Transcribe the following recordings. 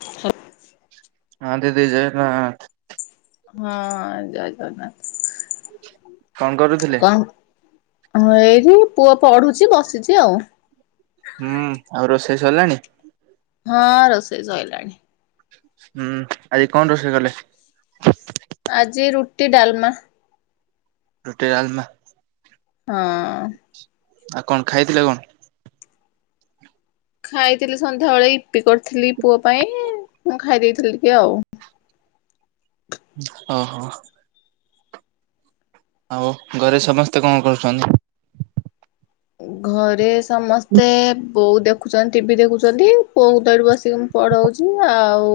ଛ। ହଁ ଦେଇ ଦେଇ ଜଏ ହନୁମାନ୍। ହଁ ହଁ ଜଏ ଜଗନ୍ନାଥ୍। କଣ କରୁଥିଲେ? ହଁ ଏଇଠି ପୁଅ ପଢୁଛି ବସିଛି ଆଉ। ହୁଁ ଆଉ ରୋଷେଇ ସରିଲାଣି? ହଁ ରୋଷେଇ ସରିଲାଣି ହୁଁ ଆଜି କଣ ରୋଷେଇ କଲେ? ଆଜି ରୁଟି ଡାଲମା। ରୁଟି ଡାଲମା। ହଁ। ଆଉ କଣ ଖାଇଥିଲ କଣ? ଖାଇଥିଲି ସନ୍ଧ୍ୟା ବେଳେ ଇପି କରିଥିଲି ପୁଅ ପାଇଁ। ମୁଁ ଖାଇ ଦେଇେଇଥିଲି ଟିକେ ଆଉ। ହଁ ହୋ। ଆଉ ଘରେ ସମସ୍ତେ କଣ କରୁଛନ୍ତି? ଘରେ ସମସ୍ତେ ବୋଉ ଦେଖୁଛନ୍ତି ଟିଭିି ଦେଖୁଛନ୍ତି କୋଉ ତଳୁ ବସିକି ମୁଁ ପଢଉଛି ଆଉ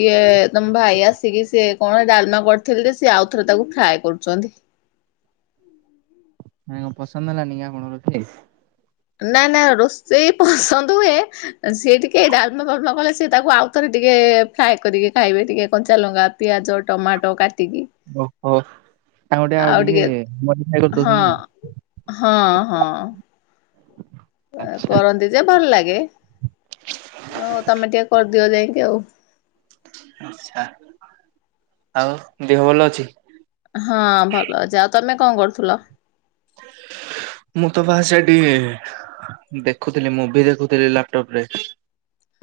ଇଏ ତମ ଭାଇ ଆସିକି ସି କଣ ଡାଲମା କରିଥିଲେ ଯେ ସ ଆଉ ଥରେ ତାକୁ ଫ୍ରାଏ କରୁଛନ୍ତି। ହୁଁ ହୁଁ। କାଇଁ ପସନ୍ଦହେଲାନି କି [inaudible] ନା ନା ରୋଷେଇ ପସନ୍ଦ ହୁଏ ସିଏ ଟିକେ ଡାଲମା ଫାଳମ କଲେ ସିଏ ତାକୁ ଆଉଥରେ ଟିକେ ଫ୍ରାଏ କରିକି ଖାଇବେ ଟିକେ କଞ୍ଚା ଲଙ୍କା ପିଆଜ ଟମାଟୋ କାଟିକି। ଓହୋ ତା ଟେ ଆଉ ଟିକେ ମଡି ହଁ କରିଦଉଛନ୍ତି ଆଉ। ହଁ ହଁ ଆଚ୍ଛା। କରନ୍ତି ଯେ ଭଲ ଲାଗେ। ହଉ ତମେ ଟିକେ କରିଦିଅ ଯାଇକି ଆଉ। ଆଛା ଆଉ ଦେହ ଭଲ ଅଛି? ହଁ ଭଲ ଅଛି ଆଉ ତମେ କଣ କରୁଥିଲ? ମୁଁ ତ ବା ସେଠି ଦେଖୁଥିଲି ମୁଭି ଦେଖୁଥିଲି ଲାପଟପ ରେ।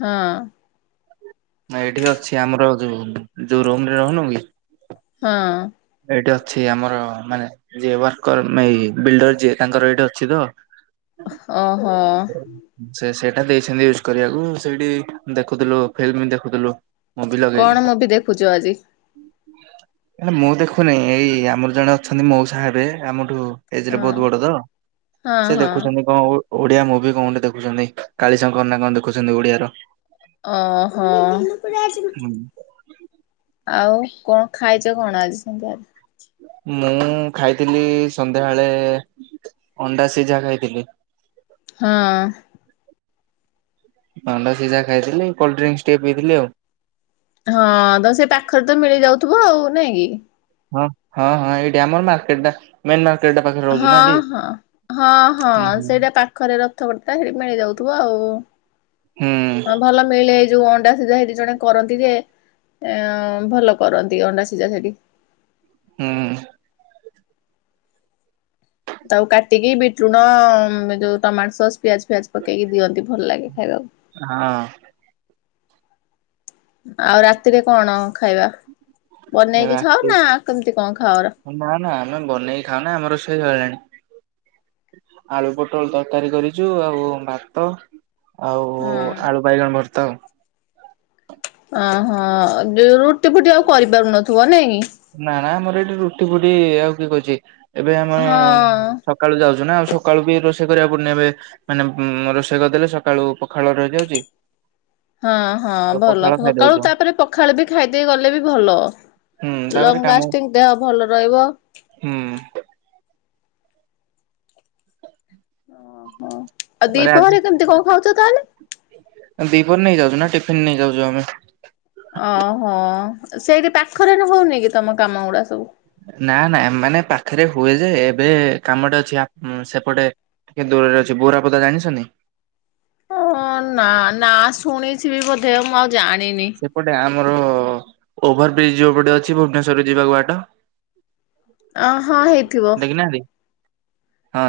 ହଁ। ନା ଏଇଠି ଅଛି ଆମର ଯୋଉ ଯୋଉ ରୋମରେ ରହୁନୁ କି ହଁ। ଏଇଠି ଅଛି ଆମର ମାନେ ଯିଏ ୱାର୍କର ଏ ବିଲ୍ଡର ଯିଏ ତାଙ୍କର ଏଇଠି ଅଛି ତ। ହ ହୋ। ଟା ଦେଇଛନ୍ତି ୟୁଜ କରିବାକୁ ସେଇଠି ଦେଖୁଥିଲୁ ଫିଲ୍ମ ଦେଖୁଥିଲୁ। ମୁଭି ଲଗେଇକି କଣ ମୁଁ ମୁଭି ଦେଖୁଛୁ ଆଜି? ହେଲେ ମୁଁ ଦେଖୁନି ଏଇ ଆମର ଜଣେ ଅଛନ୍ତି ମଉ ସାହେବ ଆମଠୁ ଏଜରେ ହଁ ବହୁତ ବଡ ତ ହଁ ସେ ହଁ ଦେଖୁଛନ୍ତି କଣ। ଓଡିଆ ମୁଭି କୋଣଠେ ଦେଖୁଛନ୍ତି କାଳିଶଙ୍କର ନା କଣ ଦେଖୁଛନ୍ତି ଓଡିଆର। ଅ ହଁ। ଆଉ କଣ ଖାଇଛ କଣ ଆଜି ସନ୍ଧ୍ୟା? ମୁଁ ଖାଇଥିଲି ସନ୍ଧ୍ୟାବେଳେ ଅଣ୍ଡା ସିଝା ଖାଇଥିଲି। ହଁ। ଅଣ୍ଡା ସିଝା ଖାଇଥିଲି କୋଲଡ ଡ୍ରିଙ୍କସ ଟିକେ ପିଇଥିଲି ଆଉ। ହଁ ତ ସେ ପାଖରେ ତ ମିଳି ଯାଉଥିବ ଆଉ ନାଇଁ କି? ହଁ ହଁ ହଁ ଏଇଠି ଆମର ମାର୍କେଟଟା ମେନ ହଁ ହଁ ହଁ ହଁ ହୁଁ ସେଇଟା ପାଖରେ ରଥ କଟ ସେଠି ମିଳିଯାଉଥିବ ଆଉ। ହୁଁ ହ ଭଲ ମିଳେ ଏଇ ଯୋଉ ଅଣ୍ଡା ସିଧା ହେ ଜଣେ କରନ୍ତି ଯେ ଅ ଭଲ କରନ୍ତି ଅଣ୍ଡା ସିଜା ସେଠି। ହୁଁ। ଆଉ କାଟିକି ବିଟୁଣ ଯୋଉ ଟମାଟୋ ସସ୍ ପିଆଜ ପିଆଜ ପକେଇକି ଦିଅନ୍ତି ଭଲ ଲାଗେ ଖାଇବାକୁ। ହଁ। ଆଉ ରାତିରେ କଣ ଖାଇବା? ବନେଇକି ଖାଉ ରାତି ନା କେମିତି କଣ? ଖାଅ? ନା ନା ଆମେ ବନେଇକି ଖାଉନା ଆମର ରୋଷେଇ ସଇଲାଣି। ଆଳୁ ପୋଟଳ ତରକାରୀ କରିଚୁ ଆଉ ଭାତ। ଆଉ ହଁ ଆଳୁ ବାଇଗଣ ଭର୍ତା ଆଉ। ଓହୋ ରୁଟି ଫୁଟି ଆଉ କରିପାରୁନଥିବ ନାଇଁ। ନା ନା ଆମର ଏଠି ରୁଟି ଫୁଟି ଆଉ କିଏ କରୁଚି। ଏବେ ଆମେ ହଁ ସକାଳୁ ଯାଉଚୁ ଆଉ ସକାଳୁ ବି ରୋଷେଇ କରିବାକୁ ପଡୁନି। ଏବେ ମାନେ ରୋଷେଇ କରିଦେଲେ ସକାଳୁ ପଖାଳ ରହିଯାଉଛି। ହଁ ହଁ ତ ଭଲ ପଖାଳ ସକାଳୁ ଖାଇଦଉଛୁ ତାପରେ ପଖାଳ ବି ଖାଇଦେଇ ଗଲେ ବି ଭଲ। ହୁଁ ତାପରେ ଲଙ୍ଗ କାମ ଲାଷ୍ଟିଙ୍ଗ ଦେହ ଭଲ ରହିବ। ହୁଁ ଓହୋ। ଆଉ ତାପରେ ଆଜି ଦିପହରେ କେମିତି କଣ ଖାଉଛ ତାହେଲେ? ଟିଫିନ୍ ନେଇ ଯାଉଚୁ ଆମେ। ଓହୋ ସେଇଠି ପାଖରେ ହଉନି କି ତମ କାମ ଗୁଡା ସବୁ। ନା ନା ମାନେ ପାଖରେ ହୁଏ ଯେ ଏବେ କାମଟା ଅଛି ସେପଟେ ଟିକେ ଦୂରରେ ଅଛି, ବୋରାପଦା ଜାଣିଛନ୍ତି? ହଁ ନା ନା ଶୁଣିଥିବି ବୋଧେ ମୁଁ ଆଉ ଜାଣିନି। ସେପଟେ ଆମର ଓଭର ବ୍ରିଜ ଯୋଉ ପଟେ ଅଛି ଭୁବନେଶ୍ଵର କୁ ଯିବା କୁ ବାଟ। ଅ ହଁ ହେଇ ଦେଖିନାହାନ୍ତି?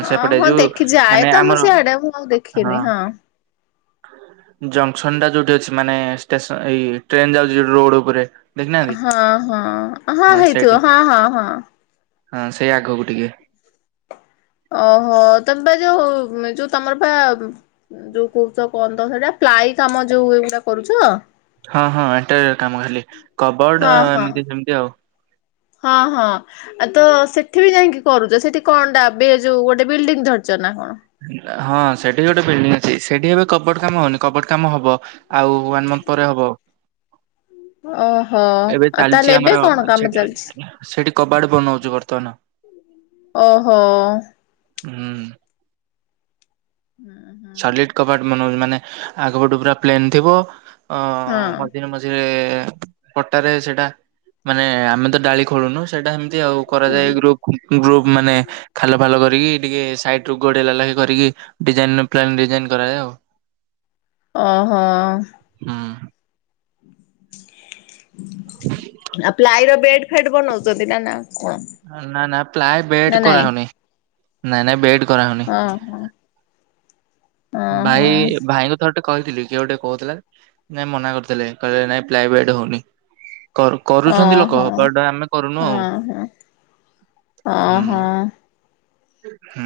ହଁ ସେପଟେ ହଁ ଯୋଉ ଦେଖି ମାନେ ଯାଏ ତ ଆମର ମୁଁ ସିଆଡେ ମୁଁ ଆଉ ଦେଖିନି ହଁ। ଜଙ୍କସନ ଟା ଯୋଉଠି ଅଛି ମାନେ ଷ୍ଟେସ ଏଇ ଟ୍ରେନ ଯାଉଛି ରୋଡ ଉପରେ। ଦେଖିନାହାନ୍ତି? ହଁ ହଁ ହଁ ହେଇଥିବ ହଁ ହଁ ହଁ। ହଁ ସେଇ ଆଗକୁ ଟିକେ। ଓହୋ ତମେ ବା ଯୋଉ ଯୋଉ ତମର ପା ଯୋଉ କହୁଚ ପନ୍ଦର ହଜାର ପ୍ଲାଇ କାମ ଯୋଉ ଏଗୁଡା କରୁଚ। ହଁ ହଁ ଏଟା କାମ ହେଲେ କବଡ ହଁ ହଁ। ଏମିତି ସେମିତି ଆଉ। ହଁ ହଁ ଆଉ ତ ସେଠି ବି ଯାଇକି କରୁଛ। ସେଠି କଣଟା ବେ ଯୋଉ ଗୋଟେ ବିଲ୍ଡିଙ୍ଗ ଧରି। [unintelligible] ହଁ ସେଠି ଗୋଟେ ବିଲଡିଂ ଅଛି। ସେଠି ଏବେ କବଟ କାମ ହଉନି କବଟ କାମ ହବ। ଆଉ ୱାନ୍ ମନ୍ଥ ପରେ ହବ। ଓ। ଏବେ ଚାଲିଛି ଆମର ସେଠି। ଚାଲିଛି? ସେଠି କବାଟ ବନଉଛିୁ ବର୍ତ୍ତମାନ। ଓହୋ। ହୁଁ। [inaudible] ସଲିଡ କବାଟ ମାନେ ଆଗ ପଟୁ ପୁରା ପ୍ଲେନ ଥିବ ଅ ହଁ ମଝିରେ ମଝିରେ ପଟାରେ ସେଇଟା ମାନେ ଆମେ ତ ଡାଳି ଖୋଳୁନୁ ସେଇଟା ଆଉ ହଁ କରାଯାଏ ଗ୍ରୁପ କୁ ଗ୍ରୁପ ମାନେ ଖାଲ ଫାଲ କରି ଟିକେ ସାଇଟ ରୁ ଗୋଡେଇଲା ଲାଖେ କରିକି ଡିଜାଇନ ରୁ ପ୍ଲେନ ଡିଜାଇନ କରାଯାଏ ଆଉ। ଓ ହୋ। ହୁଁ ଆଉ ପ୍ଲାଇର ବେଟ ଫେଟ ବନଉଚ। [unintelligible] ନା ନା ପ୍ଲାଏ ବେଟ କରାହଉନି। ନାଇଁ ନାଇଁ ବେଟ ଅ ହଁ । ଭାଇ ଭାଇଙ୍କୁ ଥରେ ଟେ କହିଥିଲି କିଏ ଗୋଟେ କହୁଥିଲା। ନାଇଁ ମନା କରିଥିଲେ, କହିଲେ ନାଇଁ ପ୍ଲାଏ ବେଡ୍ ହଉନି। କରୁ କରୁଛନ୍ତି ଲୋକ ଓହୋ। ବଟ ଆମେ କରୁନୁ ଆଉ। ଅ ହୁଁ ହୋ। ହୁଁ।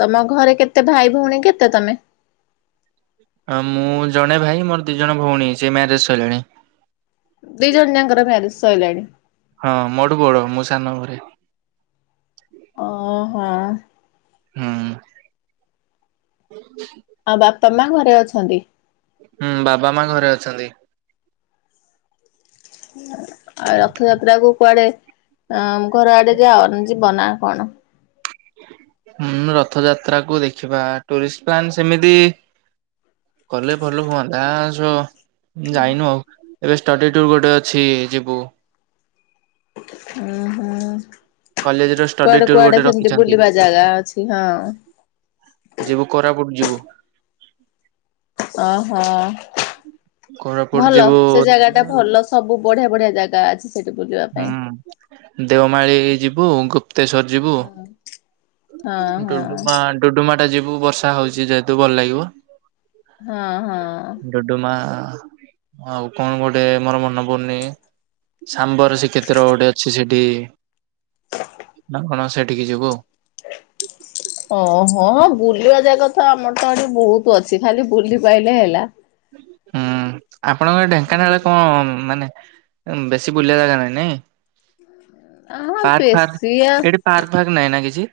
ତମ ଘରେ କେତେ ଭାଇ ଭଉଣୀ କେତେ ତମେ? ମୁଁ ଜଣେ ଭାଇ ମୋର ଦି ଜଣ ଭଉଣୀ ସେ ମ୍ୟାରେଜ ସରିଲାଣି। ଦିଇ ଜଣ ଯାଙ୍କର ମ୍ୟାରେଜ ସାରିଲାଣି। ହଁ ମୋଠୁ ବଡ଼ ମୁଁ ସାନ ଘରେ। ଓ ହୋ। ହୁଁ। ଆଉ ବାପା ମା ଘରେ ଅଛନ୍ତି? ହୁଁ ବାବା ମା ଘରେ ଅଛନ୍ତି। ଆଉ ରଥଯାତ୍ରା କୁ କୁଆଡେ ଅ ଘର ଆଡେ ଯାଅ ଯିବନା କଣ? ହଁ ରଥଯାତ୍ରା କୁ ଦେଖିବା ଟୁରିଷ୍ଟ ପ୍ଲାନ ସେମିତି କଲେ ଭଲ ହୁଅନ୍ତା ସ ଯାଇନୁ ଆଉ ଏବେ ଷ୍ଟଡିଟୁ ଗୋଟେ ଅଛି ଯିବୁ। ହୁଁ ହୁଁ। କଲେଜ ର ଷ୍ଟଡି କୁଆଡେ ଟୁର ଗୋଟେ କୁଆଡେ ସେମତି ରଖିଛନ୍ତି ବୁଲିବା ଜାଗା ଅଛି ହଁ। ଯିବୁ କୋରାପୁଟ ଯିବୁ। ଓ ହୋ। କୋରାପୁଟ ଭଲ ଯିବୁ ସେ ଜାଗା ଟା ଭଲ ସବୁ ବଢିଆ ବଢିଆ ଜାଗା ଅଛି। ସେଠି ବୁଲିବା ପାଇଁ। ହୁଁ ଦେଓମାଳିୀ ଯିବୁ ଗୁ୍ ତେଶର ହଁ ହଁ ଯିବୁୁୁ ହଁ ଡୁଡୁମା ଡୁଡୁମା ଟା ଯିବୁ ବର୍ଷା ହଉଛି ଯେହେତୁ ଭଲ ଲାଗିବ। ହଁ ହଁ। ଡୁଡୁମା ଆଉ କଣ ଗୋଟେ ମୋର ମନେ ପଡନି ସାମ୍ବର ସେ କେତର ଗୋଟେ ଅଛି ସେଠି ନା କଣ ସେଠିକ ଯିବୁ ଆଉ। ହଁ ବୁଲିବା ଜାଗା ତ ଆମର ତ ଏଠି ବହୁତ ଅଛି ଖାଲି ବୁଲି ପାଇଲେ ହେଲା। ହୁଁ ଆପଣଙ୍କର ଢେଙ୍କାନାଳ ହଁ କଣ ମାନେ ବେଶୀ ବୁଲିବା ଜାଗା ନାଇଁ। ପାର୍କ ଫାର୍ ବେଶୀ ଆ ଏଠି ପାର୍କ ଫାର୍କ ନହିଁ ନା କିଛି?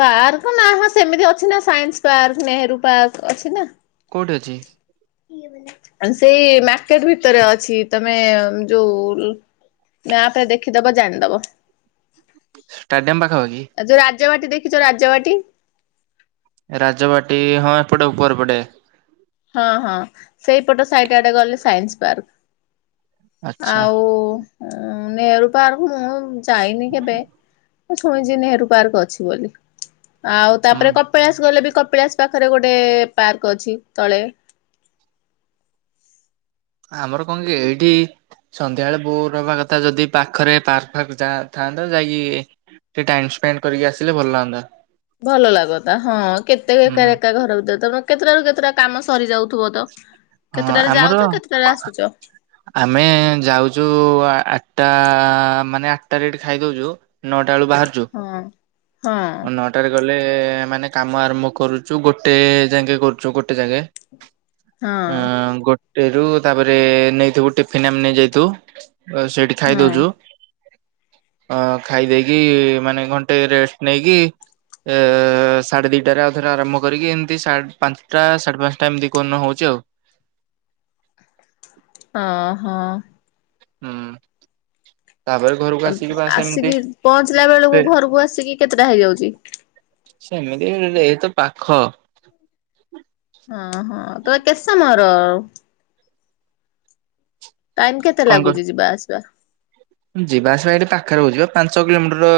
ପାର୍କ ନା ହ ସେମିତି ଅଛି ନା ସାଇନ୍ସ ପାର୍କ ନେହେରୁ ପାର୍କ ଅଛି ନା। କୋଉଠି ଅଛି? ସେଇ ମାର୍କେଟ ଭିତରେ ଅଛି ତମେ ଯୋଉ ମ୍ୟାପ ଦେଖିଦବ ଜାଣିଦବ। ଷ୍ଟାଡିୟମ ପାଖାପାଖି ଆଉ ଯୋଉ ରାଜବାଟୀ ଦେଖିଛ ରାଜବାଟୀ। ରାଜବାଟୀ ହଁ ଏପଟେ ଉପର ପଡେ ହଁ ହଁ ସେଇପଟ ସାଇଟ ଆଡେ ଗଲେ ସାଇନ୍ସ ପାର୍କ। ଆଚ୍ଛା ଆଉ ନେହେରୁ ପାର୍କ ମୁଁ ଯାଇନି କେବେ। ଛୁଣିଛି ନେହେରୁ ପାର୍କ ଅଛି ବୋଲି ଆଉ ହୁଁ ତାପରେ କପିଳାସ ଗଲେ ବି କପିଳାସ ପାଖରେ ଗୋଟେ ପାର୍କ ଅଛି ତଳେ ଆମର କଣ କି ଏଇଠି ସନ୍ଧ୍ୟାବେଳେ ବୋଉ ରହବା କଥା ଯଦି ପାଖରେ ପାର୍ ଫାର୍କ ଯା ଥା ଯାଇକି ସେ ଟାଇସ୍ପେଣ୍ଡ କରିକି ଆସିଲେ ଭଲ ଲାଗନ୍ତା। ଭଲ ଲାଗତା ହଁ କେତେ ଏକା ହୁଁ ଏକା ଘର ଭିତରେ ତମେ କେତେଟାରୁ କେତେଟା କାମ ସରିଯାଉଥିବ ତ। ହଁ କେତେଟାରେ ଆମର ଯାଉଛ କେତେଟାରେ ଆସୁଛ ଆମେ ଯାଉଛୁ ଆଠଟା ମାନେ ଆଠଟା ରେଟ ଖାଇ ଦଉଛୁ। ନଅଟା ବେଳୁ ବାହାରୁଛୁ ହଁ। ହଁ ନଅଟାରେ ଗ ମାନେ କାମ ଆରମ୍ଭ କରୁଛୁ ଗୋଟେ ଯାଗେ କରୁଛୁ ଗୋଟେ ଯାଗେ। ହଁ ଅ ଗୋଟେରୁ ତାପରେ ନେଇଥିବୁ ଟିଫିନ ଆମେ ନେଇ ଯାଇଥିବୁ। ସେଇଠି ଖାଇ ହଁ ଦଉଛୁ। ଅ ଖାଇ ଦେଇେଇକି ମାନେ ଘଣ୍ଟେ ରେଷ୍ଟ ନେଇକି। ଏ ସାଢ଼େ ଦିଟାରେ ଆଉ ଥରେ ଆରମ୍ଭ କରିକି ଏମିତି ପାଞ୍ଚଟା ସାଢେ ପାଞ୍ଚଟା ଏମିତି କନ ହଉଛି ଆଉ। ହ ହୋ। ହୁଁ। ତାପରେ ଘରକୁ ଆସିକି ବାସ ଏମିତି ଆସିକି ପହଞ୍ଚିଲା ସେ ବେଳକୁ ଘରକୁ, ଆସିକି କେତେଟା ହେଇଯାଉଛି? ସେମିତି ଏଇତ ପାଖ ଓ ହଁ, ତମ କେତେ ସମୟର ଆଉ ଟାଇମ କେତେ କଣ କର ଲାଗୁଛି, ଯିବା ଆସିବା? ଯିବା ଆସିବା ଏଇ ପାଖରେ ହେଉଛି ପା, ପାଞ୍ଚ କିଲୋମିଟର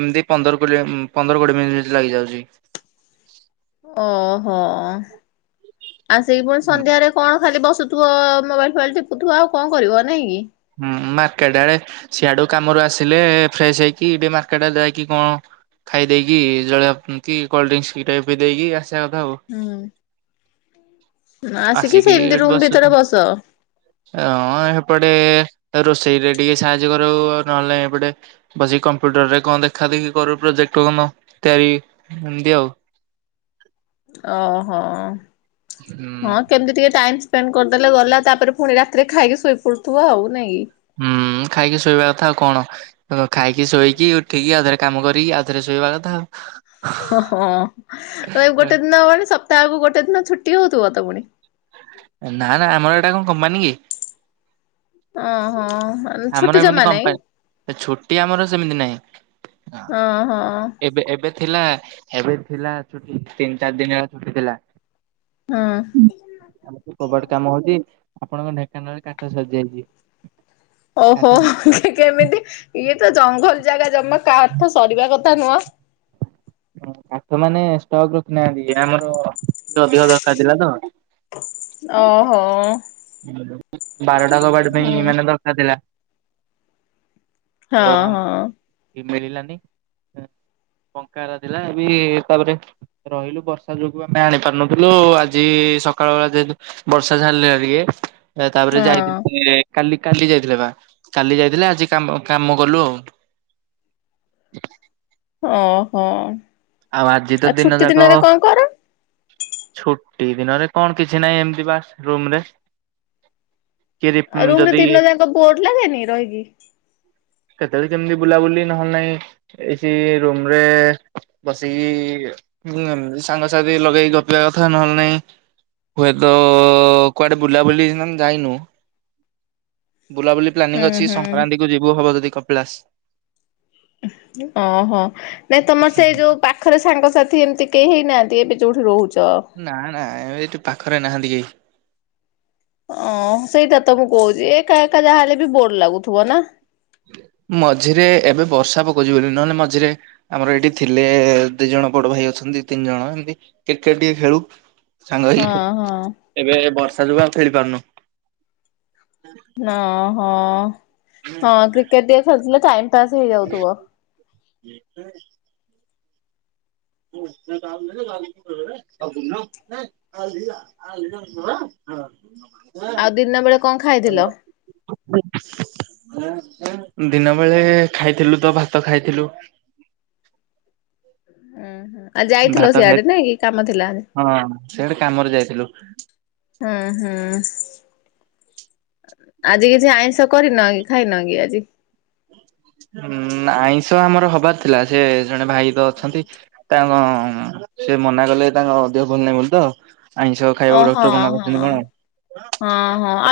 ଏମିତି ପନ୍ଦର, ପନ୍ଦର କୋଡିଏ ମ ହେଇଯାଉଛି । ଓହୋ, ଆସିକି ପୁଣି ହୁଁ ସନ୍ଧ୍ୟାରେ କଣ ଖାଲି ବସ ଶୁଥିବ, ମୋବାଇଲ୍ ଫୋବାଇଲ ଟିପୁଥିବ ଆ କଣ କରିବ? ନାଇଁ କି? ହୁଁ ମାର୍କେଟ ଆଡେ ସିଆଡୁ କାମରୁ ଆସିଲେ ଫ୍ରେଶ ହେଇକି ମାର୍କେଟରେ ଯାଇକି କଣ? ଖାଇ ଦେଇକି, ଜଳ କୋଲଡ୍ରି ଟପ ବି ଦେଇକି ଆସ [unintelligible] ଥାଉ [unintelligible] ହୁଁ ଆସିକି ସେମିତି ଏଠି ରୁମ ବସ, ଭିତରେ ହଁ ଏପଟେ [unintelligible] ଉ ରୋଷେଇ ରେ ଟିକେ ସାହାଯ୍ୟ କର, ଆଉ ନହେଲେ ଏପଟେ ବସିକି କମ୍ପ୍ୟୁଟର ରେ କଣ ଦେଖା ଦେଖି କରୁ ପ୍ରୋଜେକ୍ଟ ତତିଆର ଏମତିି ଆଉ [unintelligible] ଓହୋ, ହୁଁ। ହଁ କେମିତି ଟିକେ ଟାଇମ୍ ସ୍ପେଣ୍ଡ କରିଦେଲେ ଗଲା, ତାପରେ ପୁଣି ରାତିରେ ଖାଇକି ଶୋଇ ପଡୁଥିବ ଆଉ, ନାଇଁ କି? ହୁଁ, ଖାଇକି ଶୋଇବା କଥା, ଆଉ କଣ? ଖାଇକି, ଶୋଇକି, ଉଠିକି କାମ କରି ଆଉଥରେ ଶୋଇବା କଥାଉ ଓହୋ, ଏ ଗୋଟେ ଦିନ ହବଣି ସପ୍ତାହକୁ ଗୋଟେ ଦିନ ଛୁଟି ହଉଛି । ତୁ ଆତା ପଣି [unintelligible] ନା ନା ଆମର ଏଇଟା କଣ କମ୍ପାନୀ କି? ହ ହଁ । ଆମର ଏମିତି କ ପାଇଁ, ଛୁଟି ଆମର ସେମିତି ନାହିଁ ହଁ, ଏବେ ଏବେ ଥିଲା, ଏବେ ଥିଲା ଛୁଟି ତିନି ଚାରି ଦିନ ହେଲା ଛୁଟି ଥିଲା ହଁ। । ଆମ କବାଟ କାମ ହଉଛି । ଆପଣଙ୍କ ଢେଙ୍କାନାଳରେ କାଠ ସରିଯାଇଛି । ଓହୋ, କେମିତି? ଇଏ ତ ଜଙ୍ଗଲ ଜାଗା, ଜମା କାଠ ସରିବା କଥା ନୁହଁ। କାଠ ମାନେ ଷ୍ଟକ୍ ରଖିନାହାନ୍ତି, ଆମର ତ ଦେହ ଦରକାର ଥିଲା ତ ଓହୋ ବାରଟା କବାଡ ପାଇଁ ହୁଁ ମାନେ ଦରକାର ଥିଲା । ହଁ ହଁ । କି ମିଲିଲାନି । ବଙ୍କାରା ଥିଲା, ଏବେ ତାପରେ ରହିଲୁ ବର୍ଷା ଯୋଗୁ ଆମେ ଆଣି ପାରୁନଥିଲୁ, ଆଜି ସକାଳ ବେଳା ଯେହେତୁ ବର୍ଷା ସାରିଲା ଟିକେ, ତାପରେ ହଁ। ଯାଇଥିଲି । କାଲି, କାଲି ଯାଇଥିଲେ ବା, କାଲି ଯାଇଥିଲେ, ଆଜି କ କାମ କଲୁ, ଆଉ [inaudible] ଓହୋ, ଆଜି ତ ଆଉ ଦିନ ଛୁଟି ଯାକ ଦିନରେ କଣ କର? ଛୁଟି ଦିନରେ କଣ କିଛି ନାହିଁ ଏମିତି ବା ରୁମ ରେ କିଏ ଆଉ ରୁମ ରେ ଯଦି ଦିନ ଜାକ ବୋର ଲାଗେନି ରହିକି? କେତେବେଳେ କେମତି ବୁଲାବୁଲି ନହେଲେ ନାହିଁ, ଏ ସେଇ ରୁମରେ ବସିକି ସାଙ୍ଗ ସାଥି ଲଗେଇକି ଗପିବା କଥା ନହେଲେ ନାଇଁ ହୁଏତ, କୁଆଡେ ବୁଲାବୁଲି ଯାଇନୁ? ବୁଲାବୁଲି ପ୍ଲାନିଂ ହୁଁ ଅଛି, ହୁଁ। ସଂକ୍ରାନ୍ତିକୁ ଯିବୁ ହବ ଯଦି କପିଳାସ । ଓହୋ, ନାଇଁ ତମର ସେଇ ଯୋଉ ପାଖରେ ସାଙ୍ଗସାଥି ଏମିତି କେହି ହେଇନାହାନ୍ତି, ଏବେ ଯେଉଠି ରହୁଛ? ନା ନା ଏବେ ଏଠୁ ପାଖରେ ନାହାନ୍ତି କେହି ଓ ସେଇଟା ତ, ମୁଁ କହୁଛି, ଏକା ଏକା ଯାହା ହେଲେ ବି ବୋର ଲାଗୁଥିବ ନା ମଝିରେ ଏବେ ବର୍ଷା ପକଉଛି ବୋଲି ନହେଲେ ମଝିରେ ଆମର ଏଇଠି ଥିଲେ ଦି ଜ ଣ ବଡ଼ ଭାଇ ଅଛନ୍ତି ତିନି ଜଣ ଏମିତି କ୍ରିକେଟ୍ ଟିକେ ଖେଳୁ। ସାଙ୍ଗ ହେଇ ହଁ ହଁ ଏବେ ବର୍ଷା ଯୋଗୁ ଆଉ ଖେଳି ପାରୁନୁ। ନ ହଁ ହଁ କ୍ରିକେଟ୍ ଟିକେ ଖେଳିଥିଲେ ଟାଇମ୍ ତାସ୍ ହେଇଯାଉ ଥୁବ। [unintelligible] ହ ଆଉ ଦିନ ବେଳେ କଣ ଖାଇଥିଲ? ହ ଦିନ ବେଳେ ଖାଇଥିଲୁ ତ ଭାତ ଖାଇଥିଲୁ ଉଁ ହୁଁ। ଆ ଯାଇଥିଲ ଭାତ ଖାଇ ସିଆଡ଼େ ନାଁ କି କାମ ଥିଲା। ହଁ ସେଆଡେ କାମରେ ଯାଇଥିଲୁ। ହୁଁ ହୁଁ। ଆଜି କିଛି ଆଇଁଷ କରିନ କି ଖାଇନ କି ଆଜି? ହୁଁମ୍ ଆଇଁଷ ଆମର ହବାର ଥିଲା ଯେ ଜଣେ ଭାଇ ତ ଅଛନ୍ତି ତାଙ୍କ ସେ ମନା କଲେ ତାଙ୍କ ଦେହ ଭଲ ନାହିଁ ବୋଲି ତ। ଆଇଁଷ ଓ ଖାଇବାକୁ ହଁ ଡକ୍ଟର ମନା ହଁ କରଛନ୍ତି କଣ। ହଁ ହଁ